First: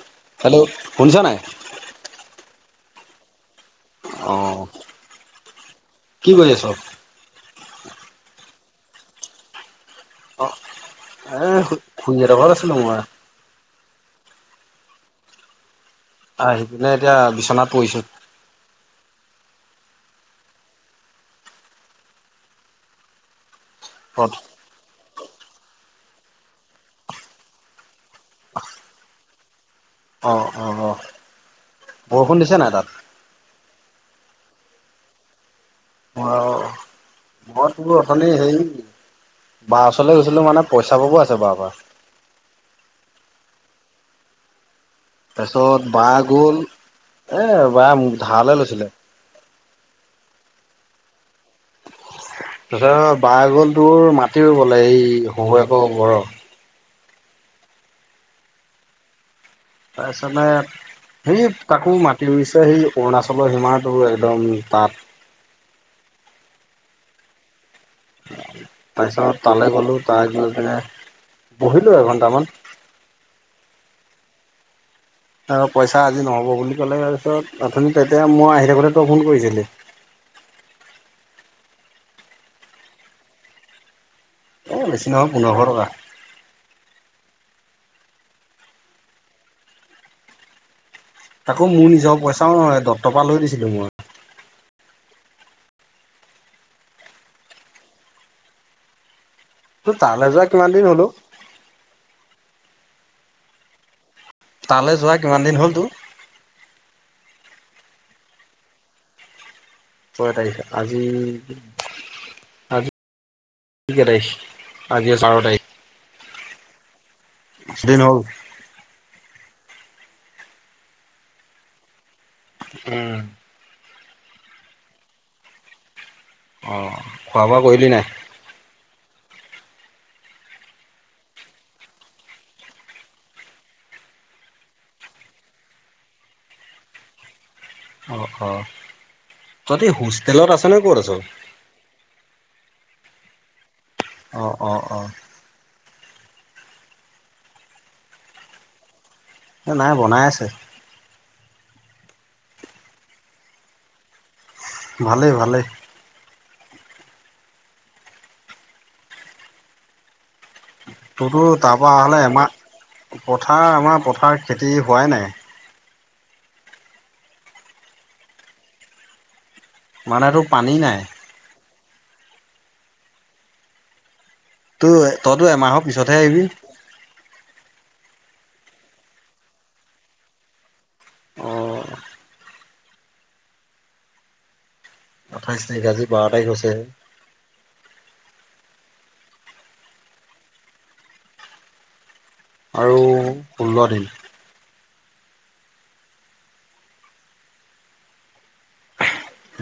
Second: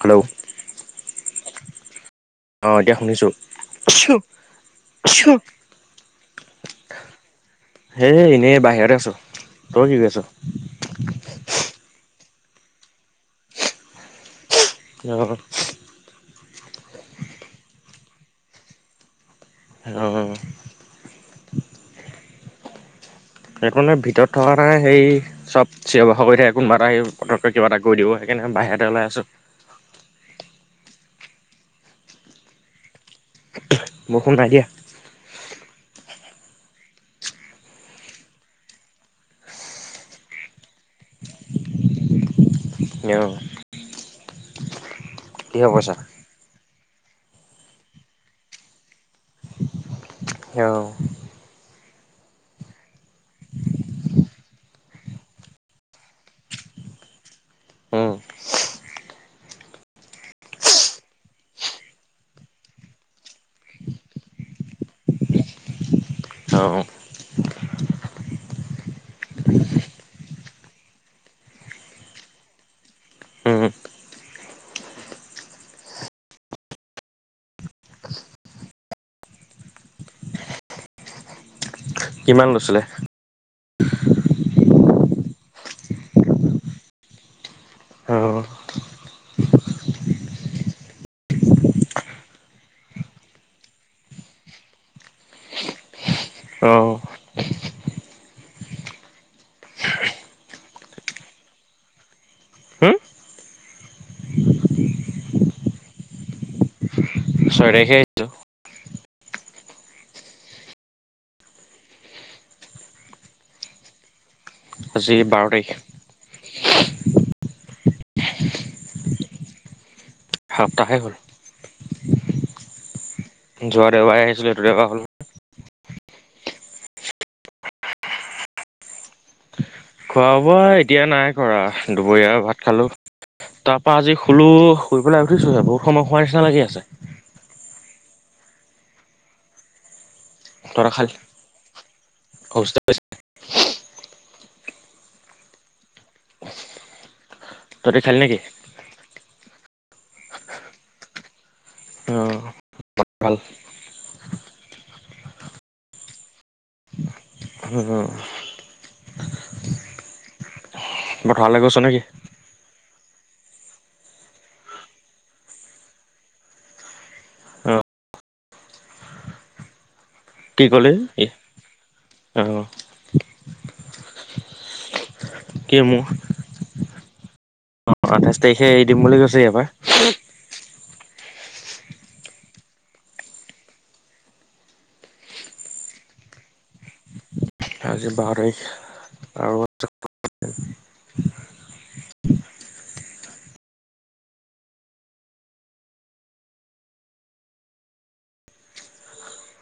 Hello hello শুনিছ নাই অঁহ এতিয়া শুনিছোঁ অহ কি কৰি আছ সেই এনেই বাহিৰৰে আছোঁ তই কি কৰি আছ এহ খুড়ীৰ হেতৰ ঘৰত আছিলো মই কিয় আহি পিনে এতিয়া বিছনাত পৰিছো। অ অ। সেইকাৰণে অ ভিতৰত থকা নাৰ সেই সব চিঞৰ বাখৰ কৰি থাকে, কোনোবা এটা সেই পতককে কিবা এটা কৰি দিব, সেইকাৰণে বাহিৰতে ওলাই আছোঁ। অঁ অঁ অঁ বৰষুণ দিছে নাই তাত? বৰষুন নাই দিয়া। অঁ ঘৰত বোলো অথোনি হেৰি বা ওচৰলে গৈছিলো মানে পইচা পাবও আছে বাৰ পৰা। [unintelligible] কিহৰ তাৰপিছত পইচা বা গ'ল এই বাই মোক ধাৰলে লৈছিলে। অ। তাৰপিছত বাই গল তোৰ মাটি ৰোবলে এই সহুৱেকৰ ঘৰৰ। উম তাৰপিছতে সেই তাকো মাটি ৰুইছে সেই অৰুণাচলৰ সীমাটো একদম তাত। অ তাৰপিছত তালে গ'লো তাৰ গৈ পেলাই বহিলো এঘন্টামান। উম আৰু পইচা আজি নহ'ব বুলি ক'লে তাৰপিছত অথুনি তই তেতিয়া মই আহি থাকোতে তই ফোন কৰিছিলি। কিমান লৈছিলে? এ বেছি নহয় পোন্ধৰশ টকা। অ। তাকো মোৰ নিজৰ পইচাও নহয়, দত্ত পৰা লৈ দিছিলো মই। অঁ। তোৰ তালে যোৱা কিমান দিন হ'ল ঔ? হুম তালে যোৱা কিমান দিন হ'ল তোৰ? ছয় তাৰিখে আহিছোঁ। ছয় তাৰিখে আজি কে তাৰিখ? আজি বাৰ তাৰিখ। দিন হল। সপ্তাহে হ'ল। উম। যোৱা দেওবাৰে আহিছিলো এইটো দেওবাৰ হ'ল। অঁ খোৱা বোৱা কৰিলি নাই? খোৱা বোৱা এতিয়া নাই কৰা, দুপৰীয়া ভাত খালোঁ। তাৰপৰা আজি শুলো শুই পেলাই উঠিছোঁ হে, বহুত সময় হোৱাৰ নিচিনা লাগি আছে। অ অ, তহঁতি হোষ্টেলত আছ নে তহঁতৰ ক'ত আছ? খালি [unintelligible] অঁ অঁ অঁ। তহঁতি খালি নেকি? নাই বনাই আছে। অঁ। ভালেই ভালেই। [unintelligible] তোৰতো পথাৰলৈ তাৰ গৈছ পৰা নেকি হলে এমাহ, পথাৰ আমাৰ পথাৰ খেতি হোৱাই নাই। অ মানে তোৰ কি পানী কলি? নাই অঁ। তো তইতো কি এমাহৰ মোৰ পিছতহে আহিবি। অ আঠাইছ তাৰিখে এৰি দিম বুলি কৈছে এইবাৰ। অ আঠাইছ তাৰিখ আজি বাৰ তাৰিখ হৈছেহে। আজি বাৰ তাৰিখ আৰু [unintelligible] আৰু ষোল্ল দিন।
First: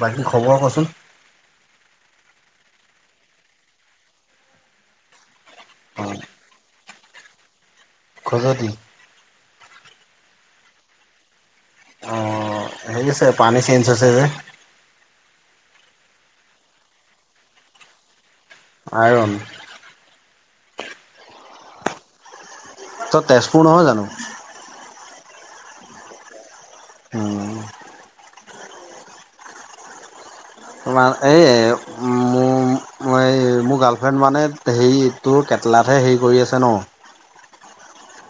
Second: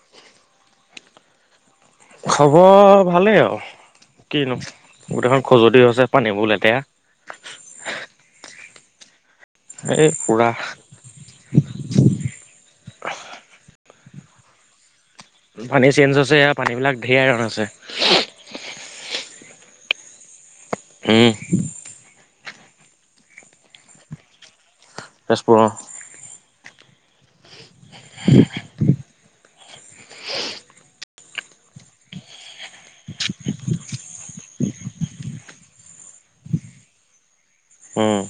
বাকী খবৰ কচোন। খবৰ ভালেই আৰু কিনো, গোটেইখন খজুৱতি হৈছে অ আছে পানীবোৰ লেতেৰা। খজতি? এই পুৰা অ হেৰি আছে পানী চেঞ্জ হৈছে যে। পানী চেঞ্জ হৈছে ইয়াৰ পানী বিলাক ধেৰ আইৰণ আছে। আইৰণ উম। তই তেজপুৰ নহয় জানো? তেজপুৰ অ। অহ। [unintelligible] তোমাৰ এই মোৰ মই এই মোৰ গাৰ্লফ্ৰেণ্ড মানে হেৰিটো কেটলাতহে হেৰি কৰি আছে ন, হম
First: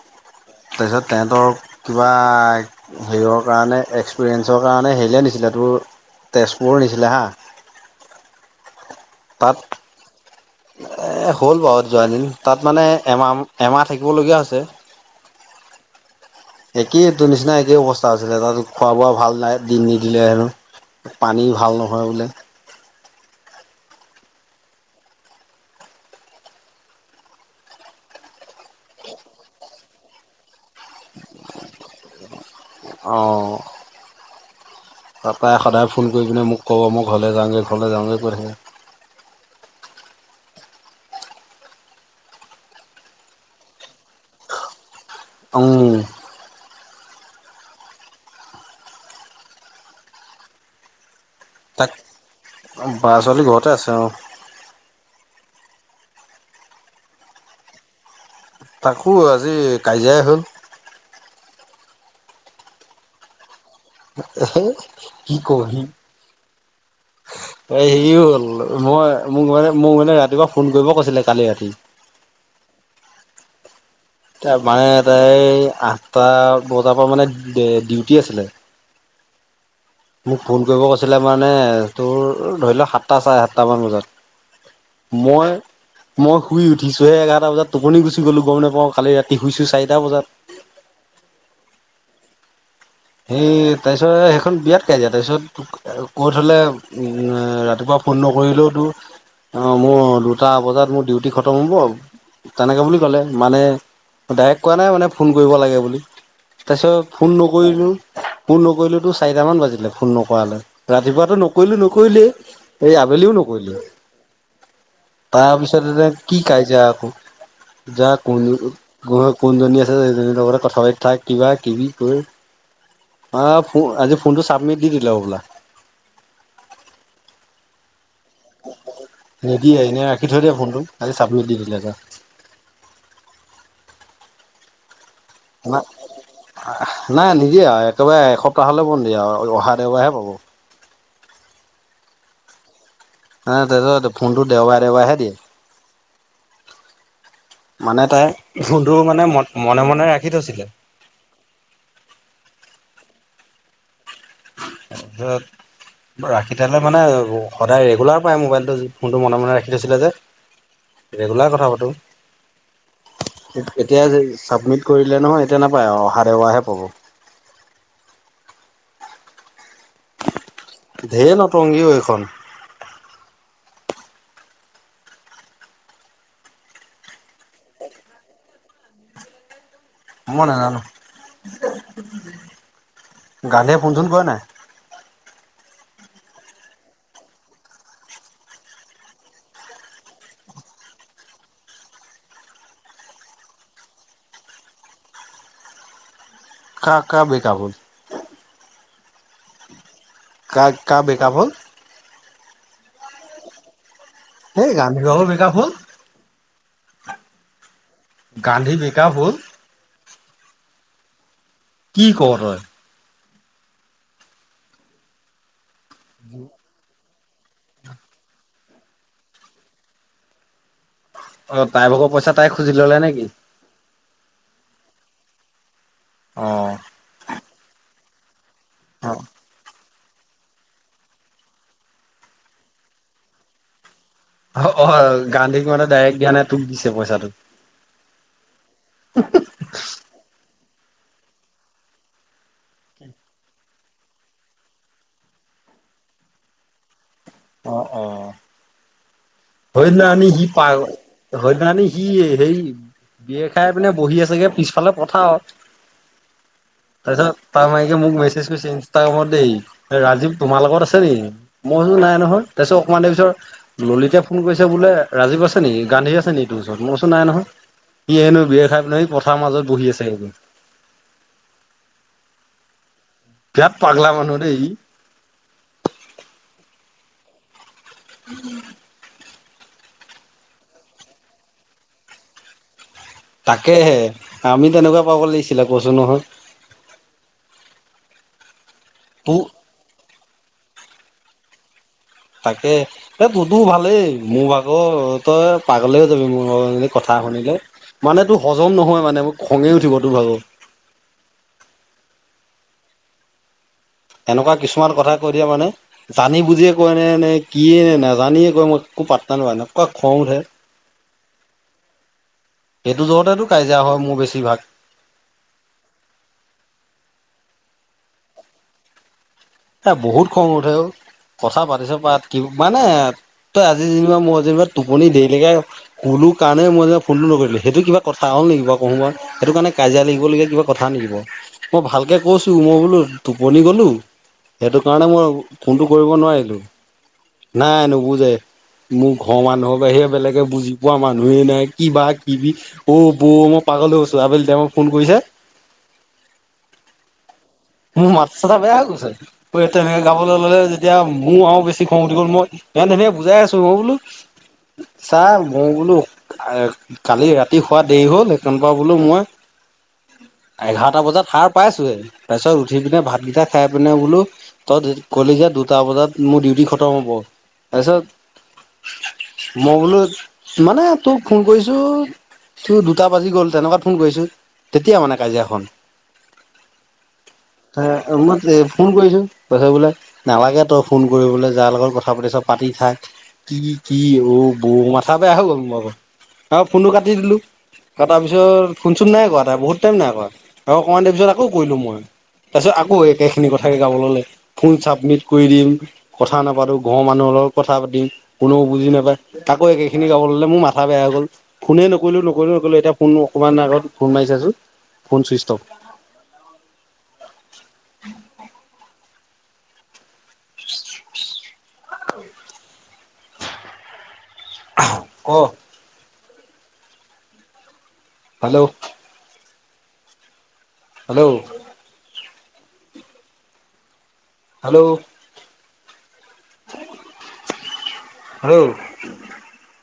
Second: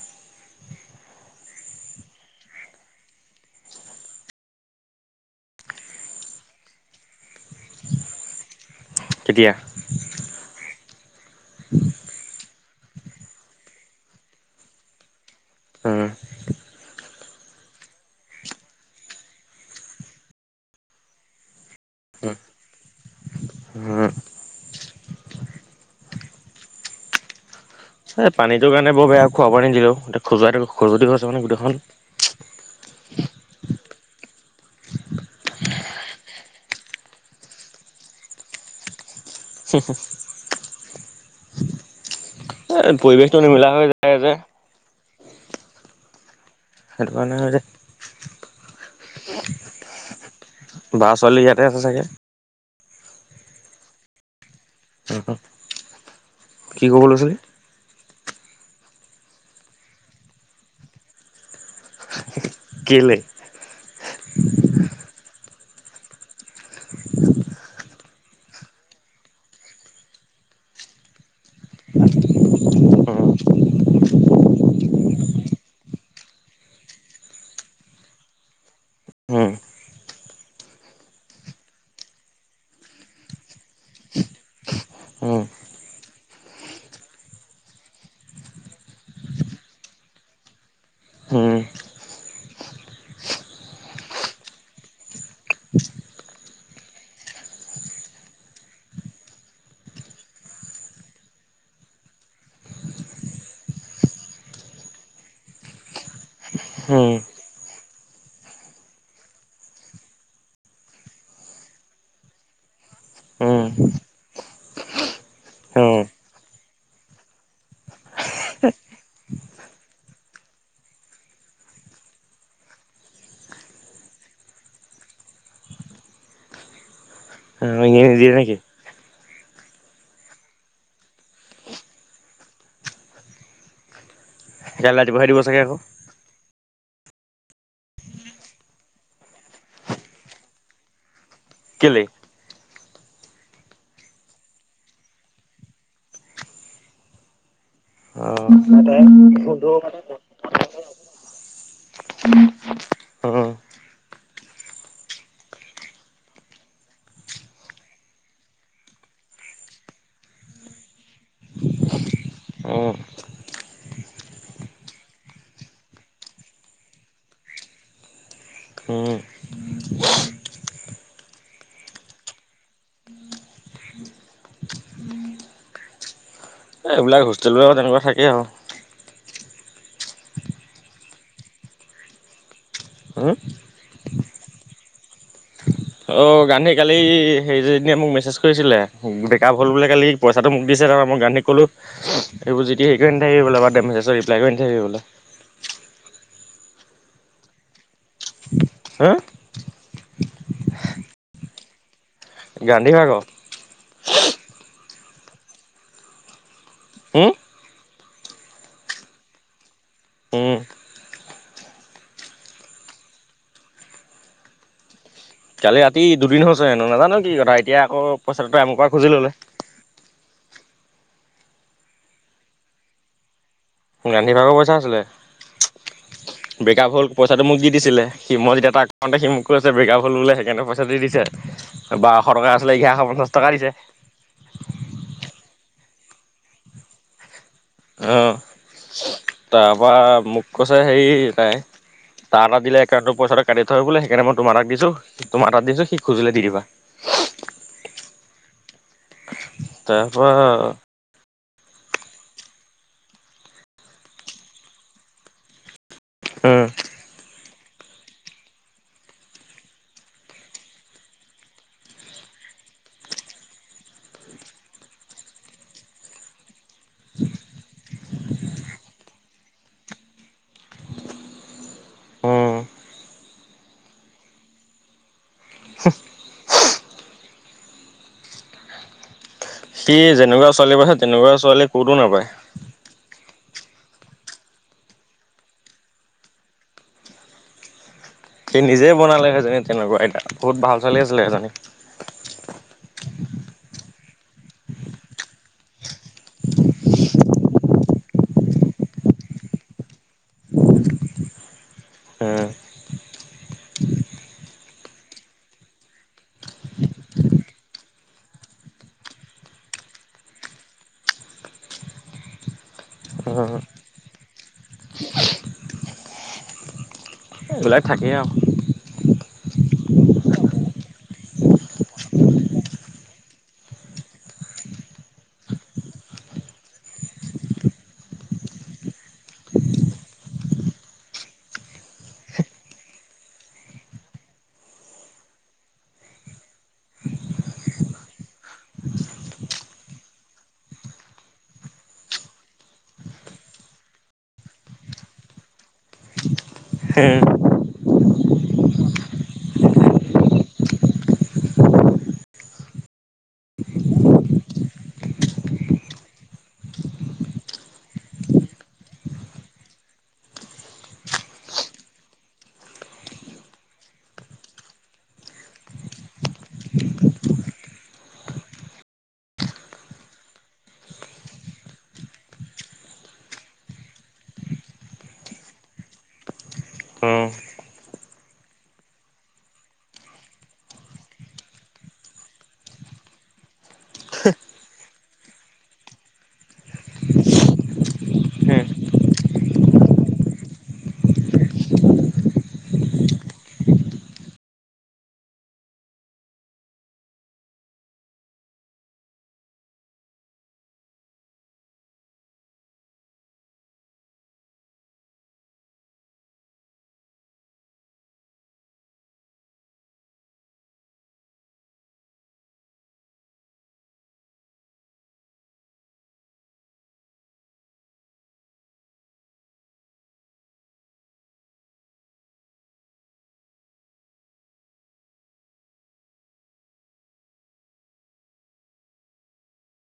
তাৰপিছত তেহেঁতৰক কিবা হেৰিয়ৰ কাৰণে এক্সপিৰিয়েঞ্চৰ কাৰণে হেৰিয়ে নিছিলে তোৰ তেজপুৰ নিছিলে হা, [unintelligible] তাত হ'ল বাৰু যোৱা দিন, তাত মানে এমাহ এমাহ থাকিবলগীয়া হৈছে। উম। একেই তোৰ নিচিনা একেই অৱস্থা আছিলে, তাত খোৱা-বোৱা ভাল নাই দিন নিদিলে হেনো। পানী ভাল নহয় বোলে। হম। এই পানীটো কাৰে বৰ বেয়া, খোৱা পানী নিদিলেও খজুৱ খজতি গৈছে মানে গোটেইখন। অ। তৰপা সদায় ফোন কৰি পিনে মোক ক'ব মই ঘৰলৈ যাওঁগৈ, ঘৰলৈ যাওঁগৈ কৈ থাকে। হু হু এ পৰিৱেশটো নিমিলা হৈ যায় যে। উম। সেইটো কাৰণে বা চলি ইয়াত তাক বা ছোৱালী ঘৰতে আছে অ। উ কি ক'ব লৈছিলি? তাকো আজি কাজিয়াই হ'ল, কেলে? এহে কি কওহি [unintelligible] এই হেৰি হ'ল, মই মোক, মানে মোক মানে ৰাতিপুৱা ফোন কৰিব কৈছিলে কালি ৰাতি, মানে তাই এই আঠটা বজা পা মানে ডিউটি আছিলে। উম মোক ফোন কৰিব কৈছিলে মানে তোৰ ধৰি লওক সাতটা চাৰে সাতটামান বজাত। উম মই- মই শুই উঠিছোহে এঘাটা বজাত টোপনি গুচি গলো গম নাপাওঁ কালি ৰাতি শুইছো চাৰিটা বজাত। উম' এই তাপিছত সেইখন বিয়াত কাজিয়া তাপিছত- কৈ হ'লে ৰাতিপুৱা ফোন নকৰিলেওতো- অঁ মোৰ দুটা বজাত মোৰ ডিউটি খতম হ'ব- তেনেকে বুলি ক'লে মানে ডাইৰেক্ট কোৱা নাই মানে ফোন কৰিব লাগে বুলি। তাপিছত উম ফোন নকৰিলোঁ। ফোন নকৰিলো তো চাৰিটামান বাজিলে ফোন নকৰালে ৰাতিপুৱাটো নকৰিলো নকৰোলোৱেই। এই আবেলিও উম নকৰিলো তাপিছতে উম এতিয়া কি কাই যিয়া আকৌ। যাক কোন কোনজনী আছে যে সেইজনীৰ লগতে কথা পাতি থাক কিবা কিবি কৈ- তা আজি ফোনটো চাবমিট দি দিলে হবলা। মাইকীয়ে নিদিয়ে নেকি। নিদিয়ে এনেই ৰাখি থৈ দিয়ে ফোনটো আজি চাবমিত দি দিলে। তেতিয়া হ'লে ৰাতিপুৱাই দিব চাগে আকৌ। নাই নিদিয়ে আও একেবাৰে এসপ্তাহ হলে বন্দী আও অহা দেওবাৰেহে পাব। কেলে? আঁ তেহেঁত ফোনটো দেওবাৰে দেওবাৰে হে দিয়ে। মানে অ তাই ফোনটো উম মানে ম মনে মনে ৰাখি থৈছিলে। তাছত- ৰাখি তেয়াহ'লে মানে সদায় ৰেগুলাৰ পাই মোবাইলটো ফোনটো মনে মনে ৰাখি থৈছিলে যে। ৰেগুলাৰ কথা পাতোঁ। উম এতিয়া যে চাবমিট কৰি দিলে নহয় এতিয়া নাপায় আও অহা দেওবায়েহে পাব। উম' ধেই নতংগীও এইখন। এইবিলাক হোষ্টেলবিলাক তেনেকুৱা থাকে আও। মই নাজানো উম গান্ধীয়ে ফোন চোন কৰে নাই। অ গান্ধী কালি হেৰিজনীয়ে মোক মেছেজ কৰিছিলে ব্ৰেকআপ হল বোলে কালি। পইচাটো মোক দিছে তাৰ মই গান্ধীক ক'লো এইবোৰ যি টি হেৰি কৰি নাথাকিবি বোলো বাদদে মেছেজ ৰিপ্লাই কৰি নাথাকিব বোলো। কা কা ব্ৰেকআপ হল। হা কা কা ব্ৰেকআপ হ'ল। গান্ধী ভাগ। সেই গান্ধীৰ ভাগ ব্ৰেকআপ হল। উম গান্ধী ব্ৰেকআপ হল। উম' কি ক তই। কালি ৰাতি দুদিন হৈছে হেনো নাজানো কি কথা এতিয়া আকৌ পইচাটোটো আমপা খুজি ললে। অ তাই ভাগ পইচা তাই খুজি ললে নেকি। গান্ধীভাগৰ পইচা আছিলে, অ ব্ৰেকআপ হ'ল পইচাটো মোক দি দিছিলে সি মই যেতিয়া তাক- অ সন্দেহ সি মোক- কৈছে ব্ৰেকআপ হল বোলে সেইকাৰণে পইচাটো দি দিছে বাৰশ টকা আছিলে এঘাৰশ পঞ্চাশ টকা দিছে। অ অ গান্ধীক মানে ডাইৰেক্ট দিয়ানাই তোক দিছে পইচাটো। অঁ তাৰপৰা মোক কৈছে হেৰি তাই- তাৰ তাত দিলে কাউটৰ পইচাটো কাতি থয় বোলে সেইকাৰণে মই তোমাৰ তাত দিছো তোম তাত দিছো সি খোজিলে দি দিবা। অ অ, হয় নানি তাৰপা সি পা হয় নানি সি সেই, বিয় খাই পিনে বহি আছেগে পিছফালে পথাৰত। উম, তাৰপিছত তাৰ মাইকে মোক মেছেজ কৰিছে ইনষ্টাগ্ৰামত দেই ৰাজীৱ তোমাৰ লগত আছে নেকি। মই বোলো নাই নহয় তাৰপিছত অকণমান দে পিছৰ ললিতে ফোন কৰিছে বোলে ৰাজীৱ আছে নেকি গান্ধী আছে নেকি তোৰ ওচৰত মই কৈচো নাই নহয়। সি হেনো বিয়াৰ খাই পিনে সি পথাৰ মাজত বহি আছে সি, উম বিৰা ত পাগলা মানুহ দেই ই, [unintelligible] সি যেনেকুৱা ছোৱালী পাইছে তেনেকুৱা ছোৱালী ক'তো নাপায়। তাকেহে আমি তেনেকুৱা পাব লাগিছিলে কৈছো নহয়। সি নিজে বনালে তোৰ সেইজনী তেনেকুৱা এতিয়া বহুত ভাল ছোৱালী আছিলে সেইজনী। তাকে। এ তোৰতো ভালেই মোৰ ভাগত তই পাগলেই হৈ যাবি মোৰ ভাগ জনী কথা শুনিলে। মানেতো হজম নহয় মানে মোক খঙে উঠিবতোৰ ভাগ। উম, এনেকুৱা কিছুমান কথা কৈ দিয়ে মানে। জানি বুজিয়ে কয় নে নে কিয়ে নে নোজানিয়ে কয় মই একো পাত্তা নাপাও এনেকুৱা খং উঠে, [inaudible] সেইটো জ্বতেতো কাজিয়া হয় মোৰ বেছিভাগ। এইবিলাক থাকেই আৰু এ বহুত খং উঠে অ কথা পাতিছ পাত কি মানে, তই আজি যেনিবা মই যেনিবা টোপনি দেৰিলেকে, ক'লো কাৰণে মই যে ফোনটো নকৰিলো সেইটো কিবা কথা হ'ল নেকি বাও, সেইটো কাৰণে কাজিয়া লাগিবলগীয়া কিবা কথা নকিব মই ভালকে কৈছো মই বোলো টোপনি গলো। সেইটো কাৰণে মই ফোনটো কৰিব নোৱাৰিলো নাই নুবুজে। মোৰ ঘৰৰ মানুহৰ বাহিৰে বেলেগে বুজি পোৱা মানুহেই নাই কিবা কিবি। অ বৌ মই পাগল হৈগৈছো আবেলি তাইমত ফোন কৰিছে। হে মোৰ মা চাটা বেয়া হৈ গৈছে তেনেকে গাবলৈ ললে যেতিয়া মোৰ আৰু বেছি খং উঠি গ'ল মই, ইমান ধুনীয়া কে বুজাই আছো মই বোলো চা মই বোলো। কালি ৰাতি শোৱা দেৰি হ'ল সেইকাৰনে বোলো মই, এঘাৰটা বজাত সাৰ পাইছোহে তাৰ পিছত উঠি পিনে ভাতকেইটা খাই পিনে বোলো। তই কলিযে দুটা বজাত মোৰ ডিউটি খতম হ'ব তাৰপিছত, মই বোলো মানে তোক ফোন কৰিছো, দুটা বাজি গ'ল তেনেকুৱাত ফোন কৰিছো তেতিয়া মানে কাজিয়াখন। উম, মই ফোন কৰিছোঁ কৈছে বোলে। নালাগে তই ফোন কৰিবলৈ যাৰ লগত কথা পাতি আছ পাতি থাক। কি কি অ বৌ মাথা বেয়া হৈ গ'ল মোভাগ তাপা ফোনটো কাটি দিলো। তাৰ উম। পিছত ফোন চোন নাই কোৱা তাই বহুত টাইম নাই কৰা আকৌ অকণমান দেৰি তাৰ পিছত আকৌ কৰিলো মই। তাৰপিছত আকৌ একেখিনি কথাকে গাব ললে ফোন চাবমিট কৰি দিম। কথা নাপাতো ঘৰৰ মানুহৰ লগত কথা পাতিম কোনেও বুজি নাপায়। আকৌ একেখিনি গাব ল'লে মোৰ মাথা বেয়া হৈ গ'ল। ফোনে নকৰিলো, নকৰিলো, নকৰিলো, এতিয়া ফোন অকমান আগত ফোন মাৰিছে আজি, ফোন চুইচত অফ। [inaudible] [inaudible] ক। হেল্ল'। হেল্ল'। Hello, hello.